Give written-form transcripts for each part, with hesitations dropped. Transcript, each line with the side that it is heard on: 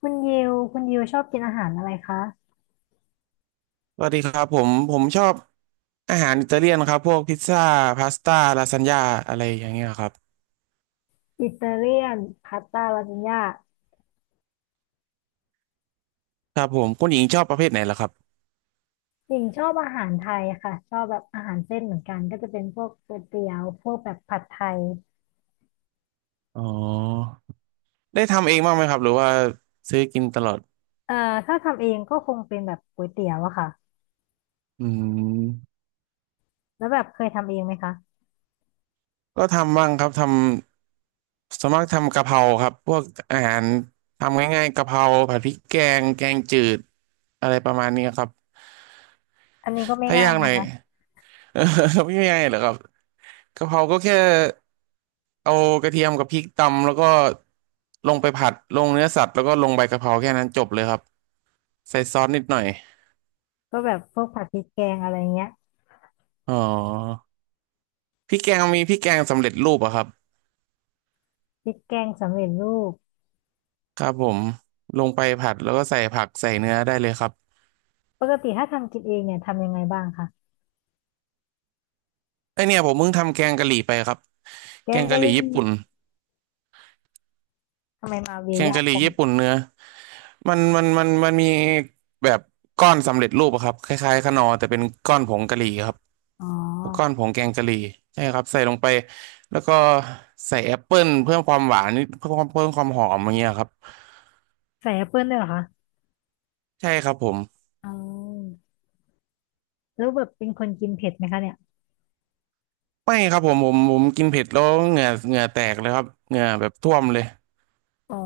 left: คุณยิวคุณยิวชอบกินอาหารอะไรคะ
right: สวัสดีครับผมชอบอาหารอิตาเลียนครับพวกพิซซ่าพาสต้าลาซานญ่าอะไรอย่างเงี้ยครับ
left: อิตาเลียนพาสต้าลาซานญ่า
right: ครับผมคุณหญิงชอบประเภทไหนล่ะครับ
left: หญิงชอบอาหารไทยค่ะชอบแบบอาหารเส้นเหมือนกัน ก็จะเป็นพวกก๋วยเตี๋ยวพวกแบบผัดไทย
right: อ๋อได้ทำเองบ้างไหมครับหรือว่าซื้อกินตลอด
left: เอ่อถ้าทำเองก็คงเป็นแบบก๋วยเตี๋ยวอะค่ะ
right: อืม
left: แล้วแบบเคยทำเองไหมคะ
right: ก็ทำบ้างครับทำสวนมากทำกะเพราครับพวกอาหารทำง่ายๆกะเพราผัดพริกแกงแกงจืดอะไรประมาณนี้ครับ
left: อันนี้ก็ไม่
right: ถ้า
left: ง่าย
right: ยากหน่
left: นะ
right: อย
left: คะ
right: ไม่ง่ายเหรอครับ กะเพราก็แค่เอากระเทียมกับพริกตำแล้วก็ลงไปผัดลงเนื้อสัตว์แล้วก็ลงใบกะเพราแค่นั้นจบเลยครับใส่ซอสนิดหน่อย
left: ก็แบบพวกผัดพริกแกงอะไรเงี้ย
right: อ๋อพริกแกงมีพริกแกงสำเร็จรูปอะครับ
left: พริกแกงสำเร็จรูป
right: ครับผมลงไปผัดแล้วก็ใส่ผักใส่เนื้อได้เลยครับ
left: ปกติถ้าทำกินเองเนี่ยทำยังไงบ้างคะ
right: ไอเนี่ยผมเพิ่งทำแกงกะหรี่ไปครับ
left: แก
right: แก
left: ง
right: ง
left: กะ
right: กะห
left: ห
right: รี่
left: รี่
right: ญี่ปุ่น
left: ทำไมมาเวีย
right: แกง
left: ยาก
right: กะหรี่
left: จัง
right: ญี่ปุ่นเนื้อมันมีแบบก้อนสำเร็จรูปอะครับคล้ายๆขนอแต่เป็นก้อนผงกะหรี่ครับ
left: อ๋อ
right: ก้อนผงแกงกะหรี่ใช่ครับใส่ลงไปแล้วก็ใส่แอปเปิลเพิ่มความหวานนิดเพิ่มความหอมอย่างเงี้ยครับ
left: ใส่แอปเปิ้ลด้วยเหรอคะ
right: ใช่ครับผม
left: อ๋อ แล้วแบบเป็นคนกินเผ็ดไหมคะเนี่ย
right: ไม่ครับผมกินเผ็ดแล้วเหงื่อแตกเลยครับเหงื่อแบบท่วมเลย
left: อ๋อ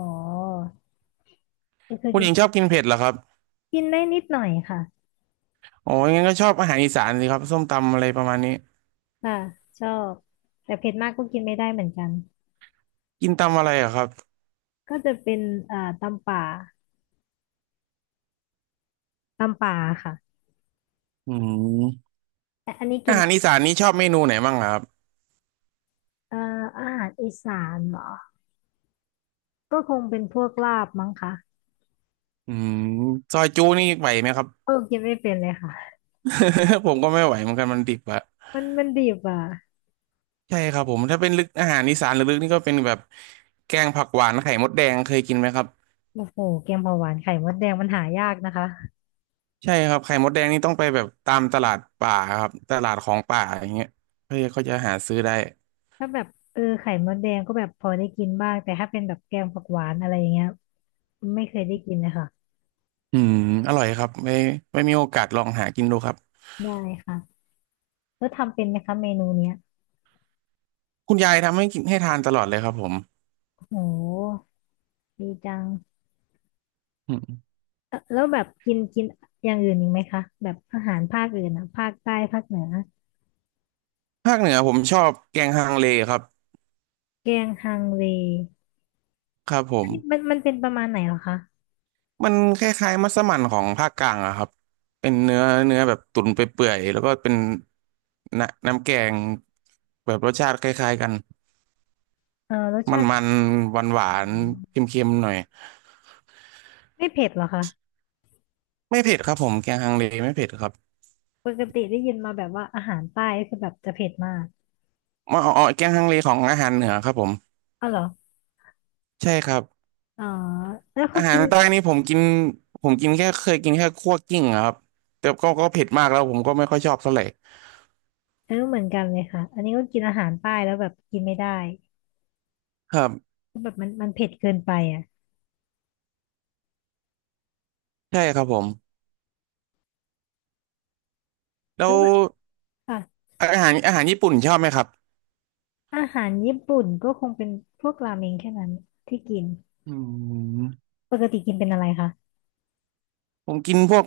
left: ก็คือ
right: คุณ
left: กิ
right: ห
left: น
right: ญิงชอบกินเผ็ดเหรอครับ
left: กินได้นิดหน่อยค่ะ
right: อ๋องั้นก็ชอบอาหารอีสานสิครับส้มตำอะไรประมาณนี้
left: ค่ะชอบแต่เผ็ดมากก็กินไม่ได้เหมือนกัน
right: กินตำอะไรเหรอครับ
left: ก็จะเป็นตำป่าตำป่าค่ะ
right: อืม
left: แต่อันนี้กิ
right: อา
left: น
right: หารอีสานนี้ชอบเมนูไหนบ้างเหรอครับ
left: เอ่ออาหารอีสานเหรอก็คงเป็นพวกลาบมั้งคะ
right: อืมซอยจูนี่ไหวไหมครับ
left: เออกินไม่เป็นเลยค่ะ
right: ผมก็ไม่ไหวเหมือนกันมันดิบอะ
left: มันมันดิบอ่ะ
right: ใช่ครับผมถ้าเป็นลึกอาหารอีสานลึกๆนี่ก็เป็นแบบแกงผักหวานไข่มดแดงเคยกินไหมครับ
left: โอ้โหแกงเผาหวานไข่มดแดงมันหายากนะคะ
right: ใช่ครับไข่มดแดงนี่ต้องไปแบบตามตลาดป่าครับตลาดของป่าอย่างเงี้ยเพื่อเขาจะหาซื้อได้
left: ถ้าแบบเออไข่มดแดงก็แบบพอได้กินบ้างแต่ถ้าเป็นแบบแกงผักหวานอะไรอย่างเงี้ยไม่เคยได้กินเลยค่ะ
right: อืมอร่อยครับไม่มีโอกาสลองหากินดูครับ
left: ได้ค่ะ แล้วทำเป็นไหมคะเมนูเนี้ย
right: คุณยายทำให้กินให้ทานตลอดเลยครับผม
left: โหดีจัง
right: อืม
left: แล้วแบบกินกินอย่างอื่นอีกไหมคะแบบอาหารภาคอื่นอะภาคใต้ภาคเหนือ
right: ภาคเหนือผมชอบแกงฮังเลครับ
left: แกงฮังเล
right: ครับผ
left: อั
right: ม
left: นนี้มันมันเป็นประมาณไหนเหรอคะ
right: มันคล้ายๆมัสมั่นของภาคกลางอะครับเป็นเนื้อแบบตุ๋นไปเปื่อยๆแล้วก็เป็นน้ำแกงแบบรสชาติคล้ายๆกัน
left: เออรส
right: ม
left: ชาติ
right: ันๆหวานหวา
left: อื
right: นเ
left: ม
right: ค็มๆหน่อย
left: ไม่เผ็ดเหรอคะ
right: ไม่เผ็ดครับผมแกงฮังเลไม่เผ็ดครับ
left: ปกติได้ยินมาแบบว่าอาหารใต้ก็คือแบบจะเผ็ดมาก
right: อ๋อแกงฮังเลของอาหารเหนือครับผม
left: อ๋อเหรอ
right: ใช่ครับ
left: อ๋อแล้ว
right: อา
left: เขา
right: หาร
left: กิน
right: ใต้นี่ผมกินผมกินแค่เคยกินแค่คั่วกลิ้งอะครับแต่ก็เผ็ดมากแล้วผมก็ไม่ค่อยชอบเท่าไหร่
left: เออเหมือนกันเลยค่ะอันนี้ก็กินอาหารใต้แล้วแบบกินไม่ได้
right: ครับ
left: ก็แบบมันมันเผ็ดเกินไปอ่ะ
right: ใช่ครับผมแล้
left: แล้
right: ว
left: วแบบค่ะ
right: อาหารญี่ปุ่นชอบไหมครับ
left: อาหารญี่ปุ่นก็คงเป็นพวกราเมงแค่นั้นที่กิน
right: อืม
left: ปกติกินเป็นอะไรคะ
right: ผมกินพวก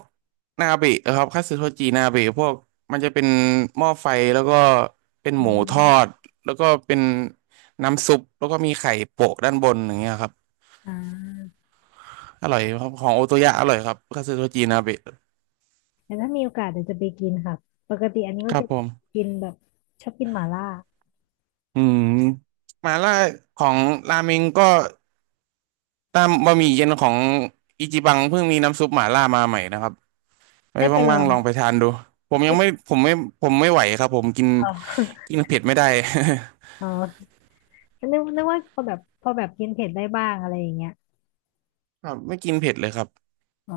right: นาเบะครับคัตสึโทจินาเบะพวกมันจะเป็นหม้อไฟแล้วก็เป็น
left: อื
right: หมูทอ
left: ม
right: ดแล้วก็เป็นน้ำซุปแล้วก็มีไข่โปะด้านบนอย่างเงี้ยครับ
left: อ่า
right: อร่อยครับของโอโตยะอร่อยครับคัตสึโทจินาเบะ
left: แต่ถ้ามีโอกาสเดี๋ยวจะไปกินค่ะปกติอันนี้
right: ค
left: ก็
right: รับ
left: จะ
right: ผม
left: กินแบบชอบกินหม่าล่า
right: อืมมาล่าของราเมงก็ตามบะหมี่เย็นของอิจิบังเพิ่งมีน้ำซุปหม่าล่ามาใหม่นะครับไว้
left: ได้ไปลอ
right: ว่าง
left: ง
right: ๆลองไปทานดูผมยั
left: ได้
right: งไม่ผมไม่ผมไม่ไหวครับผมกิน
left: อ๋อ
right: กินเผ็ดไม่ได้
left: อ๋อนึกว่าพอแบบพอแบบกินเผ็ดได้บ้างอะไรอย่างเงี้ย
right: ครับไม่กินเผ็ดเลยครับ
left: อ๋อ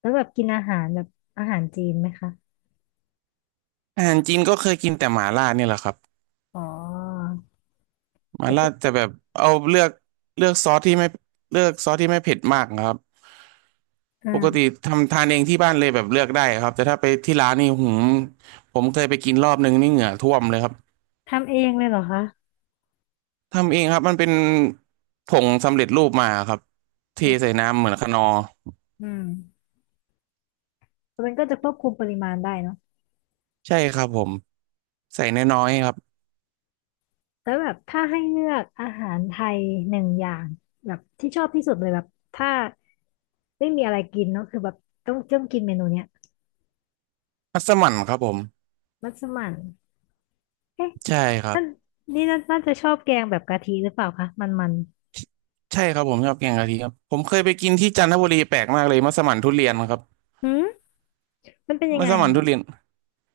left: แล้วแบบกินอาหารแบบอาหารจีนไหมคะ
right: อาหารจีนก็เคยกินแต่หม่าล่าเนี่ยแหละครับ
left: อ๋อ
right: หม่า
left: เด็ก
right: ล่า
left: ก็
right: จะแบบเอาเลือกเลือกซอสที่ไม่เลือกซอสที่ไม่เผ็ดมากนะครับ
left: อ่
right: ปกติ
left: า
right: ทำทานเองที่บ้านเลยแบบเลือกได้ครับแต่ถ้าไปที่ร้านนี่หืมผมเคยไปกินรอบนึงนี่เหงื่อท่วมเลยครับ
left: ทำเองเลยเหรอคะ
right: ทำเองครับมันเป็นผงสำเร็จรูปมาครับเทใส่น้ำเหมือนคะนอร์
left: อืมมันก็จะควบคุมปริมาณได้เนอะ
right: ใช่ครับผมใส่น้อยๆครับ
left: แล้วแบบถ้าให้เลือกอาหารไทยหนึ่งอย่างแบบที่ชอบที่สุดเลยแบบถ้าไม่มีอะไรกินเนาะคือแบบต้องกินเมนูเนี้ย
right: มัสมั่นครับผม
left: มัสมั่นเอ๊ะ
right: ใช่ครับ
left: นั่นนี่น่าจะชอบแกงแบบกะทิหรือเปล่าคะมันมัน
right: ใช่ครับผมชอบแกงกะทิครับผมเคยไปกินที่จันทบุรีแปลกมากเลยมัสมั่นทุเรียนครับ
left: หืมมันเป็นยัง
right: มั
left: ไง
right: สมั่น
left: อะ
right: ทุเรียน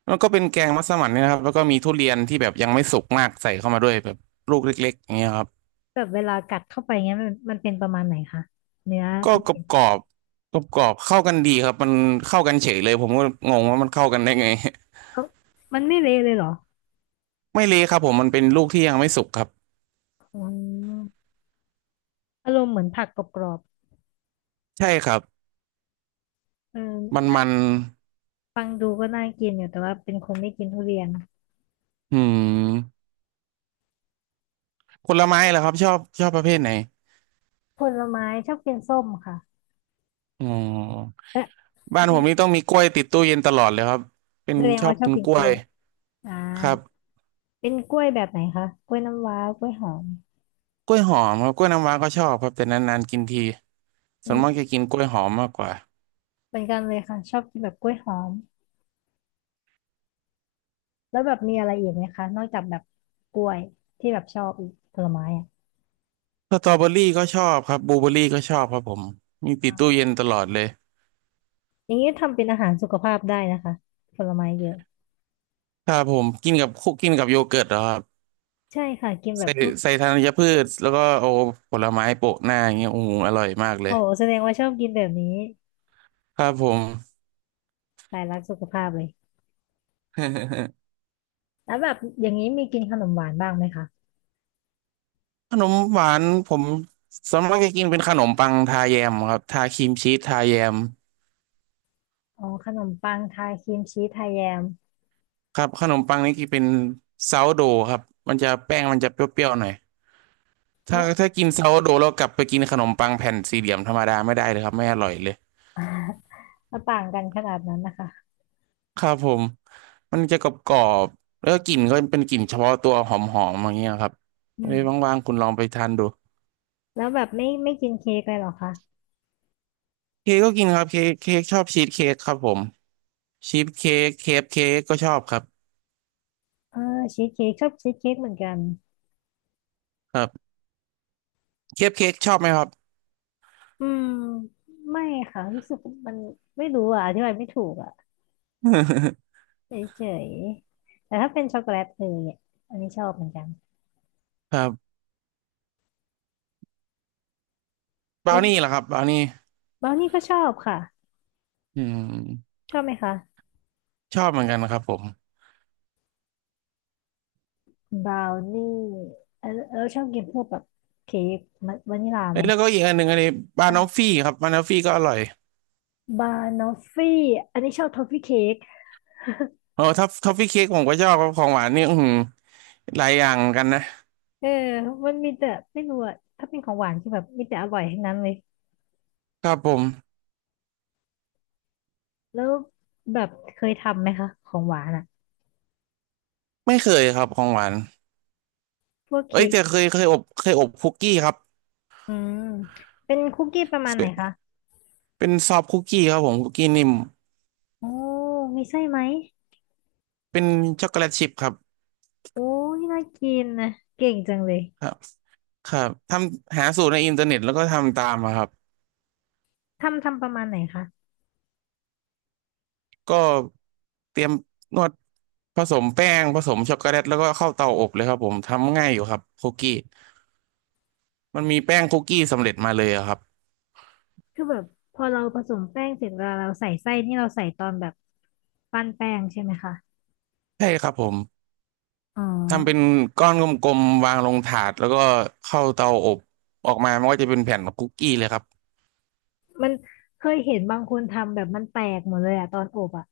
right: แล้วก็เป็นแกงมัสมั่นเนี่ยนะครับแล้วก็มีทุเรียนที่แบบยังไม่สุกมากใส่เข้ามาด้วยแบบลูกเล็กๆอย่างเงี้ยครับ
left: แบบเวลากัดเข้าไปเงี้ยมันมันเป็นประมาณไหนคะเนื้อ
right: ก็
left: ทุ
right: กรอ
left: เรี
right: บ
left: ยน
right: กรอบกรอบกรอบเข้ากันดีครับมันเข้ากันเฉยเลยผมก็งงว่ามันเข้ากันได้ไง
left: เขามันไม่เละเลยเหรอ
right: ไม่เละครับผมมันเป็นลูกที่ยังไม่สุกครับ
left: อืมอารมณ์เหมือนผักกรอบ
right: ใช่ครับ
left: ๆเอ
right: มัน
left: อ
right: มัน
left: ฟังดูก็น่ากินอยู่แต่ว่าเป็นคนไม่กินทุเรียน
right: อืมผลไม้เหรอครับชอบชอบประเภทไหน
left: ผลไม้ชอบกินส้มค่ะ
right: อ๋อ
left: และ
right: บ้า
left: แล้
right: น
left: ว
right: ผ
left: มัน
right: มนี่ต้องมีกล้วยติดตู้เย็นตลอดเลยครับเป็น
left: แสดง
right: ชอ
left: ว่า
right: บ
left: ชอ
right: กิ
left: บ
right: น
left: กิน
right: กล้
left: ก
right: ว
left: ล้
right: ย
left: วยอ่า
right: ครับ
left: เป็นกล้วยแบบไหนคะกล้วยน้ำว้ากล้วยหอม
right: กล้วยหอมครับกล้วยน้ำว้าก็ชอบครับแต่นานๆกินที
left: อื
right: ส่วนมากจะ
left: ม
right: กินกล้วยหอมมากกว่า
left: เหมือนกันเลยค่ะชอบกินแบบกล้วยหอมแล้วแบบมีอะไรอีกไหมคะนอกจากแบบกล้วยที่แบบชอบอีกผลไม้อะ
right: สตรอเบอรี่ก็ชอบครับบลูเบอรี่ก็ชอบครับผมมีติดตู้เย็นตลอดเลย
left: อย่างนี้ทำเป็นอาหารสุขภาพได้นะคะผลไม้เยอะ
right: ถ้าผมกินกับคุกกินกับโยเกิร์ตเหรอครับ
left: ใช่ค่ะกินแบ
right: ใส่
left: บพวก
right: ใส่ธัญพืชแล้วก็เอาผลไม้โปะหน้าอย่างเงี้ยโอ้โหอร่อยมากเลย
left: โอ้โหแสดงว่าชอบกินแบบนี้
right: ครับผม
left: สายรักสุขภาพเลย แล้วแบบอย่างนี้มีกินขนมหวานบ้างไหมคะ
right: ขนมหวานผมส่วนมากจะกินเป็นขนมปังทาแยมครับทาครีมชีสทาแยม
left: อ๋อขนมปังทาครีมชีสไทยแยม
right: ครับขนมปังนี่กินเป็นซาวโดครับมันจะแป้งมันจะเปรี้ยวๆหน่อย
left: แล้
right: ถ้า
left: ว
right: ถ้ากินซาวโดแล้วกลับไปกินขนมปังแผ่นสี่เหลี่ยมธรรมดาไม่ได้เลยครับไม่อร่อยเลย
left: แล้ วต่างกันขนาดนั้นนะคะ
right: ครับผมมันจะกรอบกรอบแล้วกกลิ่นก็เป็นกลิ่นเฉพาะตัวหอมหอมอย่างเงี้ยครับ
left: อื
right: ไว้
left: ม
right: ว่างๆคุณลองไปทานดู
left: แล้วแบบไม่กินเค้กเลยเหรอคะ
right: เค้กก็กินครับเค้กชอบชีสเค้กครับผมชีสเค้กเคฟเค้กก็ชอบครับ
left: เออชีสเค้กชอบชีสเค้กเหมือนกัน
right: ครับเคฟเค้กชอบไหมครับ
left: อืมไม่ค่ะรู้สึกมันไม่รู้อ่ะอธิบายไม่ถูกอ่ะ เฉยๆแต่ถ้าเป็นช็อกโกแลตเออเนี่ยอันนี้ชอบเหมือนกัน
right: ครับบรา
left: แล้
right: ว
left: ว
right: นี่เหรอครับบราวนี่
left: บราวนี่ก็ชอบค่ะ
right: อืม
left: ชอบไหมคะ
right: ชอบเหมือนกันครับผม
left: บราวนี่เออเราชอบกินพวกแบบเค้กมันวานิลลา
right: เอ้
left: ไหม
right: ยแล้วก็อีกอันหนึ่งอันนี้บานอฟฟี่ครับบานอฟฟี่ก็อร่อย
left: บานอฟฟี่อันนี้ชอบทอฟฟี่เค้ก
right: โอ้ทัฟทอฟฟี่เค้กผมก็ชอบครับของหวานนี่อือหือหลายอย่างเหมือนกันนะ
left: เออมันมีแต่ไม่รู้อ่ะถ้าเป็นของหวานคือแบบมีแต่อร่อยทั้งนั้นเลย
right: ครับผม
left: แล้วแบบเคยทำไหมคะของหวานอ่ะ
right: ไม่เคยครับของหวาน
left: พวก
right: เอ้ย
left: เค้ก
right: แต่เคยอบเคยอบคุกกี้ครับ
left: อืมเป็นคุกกี้ประมาณไหน
right: เป็น
left: คะ
right: เป็นซอฟต์คุกกี้ครับผมคุกกี้นิ่ม
left: โอ้มีไส้ไหม
right: เป็นช็อกโกแลตชิพครับ
left: โอ้ยน่ากินนะเก่งจังเลย
right: ครับครับทำหาสูตรในอินเทอร์เน็ตแล้วก็ทำตามอะครับ
left: ทำทำประมาณไหนคะ
right: ก็เตรียมนวดผสมแป้งผสมช็อกโกแลตแล้วก็เข้าเตาอบเลยครับผมทำง่ายอยู่ครับคุกกี้มันมีแป้งคุกกี้สำเร็จมาเลยอะครับ
left: คือแบบพอเราผสมแป้งเสร็จเวลาเราใส่ไส้นี่เราใส่ตอนแบบปั้นแป้งใช่ไหมคะ
right: ใช่ครับผม
left: อ๋อ
right: ทำเป็นก้อนกลมๆวางลงถาดแล้วก็เข้าเตาอบออกมามันก็จะเป็นแผ่นคุกกี้เลยครับ
left: มันเคยเห็นบางคนทำแบบมันแตกหมดเลยอะตอนอบอะ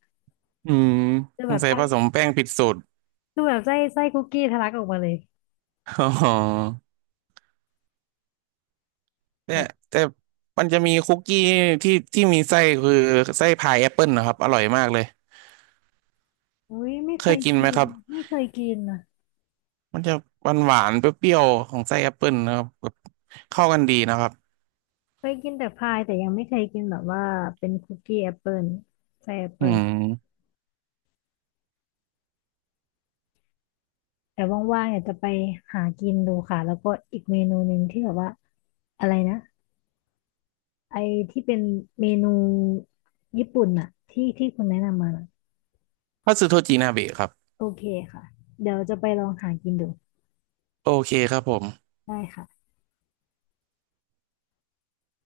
right: อืม
left: คือ
right: ส
left: แบ
right: ง
left: บ
right: สัย
left: ไส้
right: ผสมแป้งผิดสูตร
left: คือแบบไส้คุกกี้ทะลักออกมาเลย
right: อ๋อเนี่ย
left: แบบ
right: แต่มันจะมีคุกกี้ที่มีไส้คือไส้พายแอปเปิลนะครับ อร่อยมากเลย
left: อุ้ยไม่
right: เค
left: เค
right: ย
left: ย
right: กินไห
left: กิ
right: มค
left: น
right: รับ
left: ไม่เคยกินนะ
right: มันจะหวานหวานเปรี้ยวๆของไส้แอปเปิลนะครับแบบเข้ากันดีนะครับ
left: เคยกินแต่พายแต่ยังไม่เคยกินแบบว่าเป็นคุกกี้แอปเปิลใส่แอป
right: อื
left: เปิล
right: ม
left: แต่ว่างๆอยากจะไปหากินดูค่ะแล้วก็อีกเมนูหนึ่งที่แบบว่าอะไรนะไอที่เป็นเมนูญี่ปุ่นอะที่ที่คุณแนะนำมาน่ะ
right: พัสดุโทจินาเบะครับ
left: โอเคค่ะเดี๋ยวจะไปลองหากินดู
right: โอเคครับผม
left: ได้ค่ะ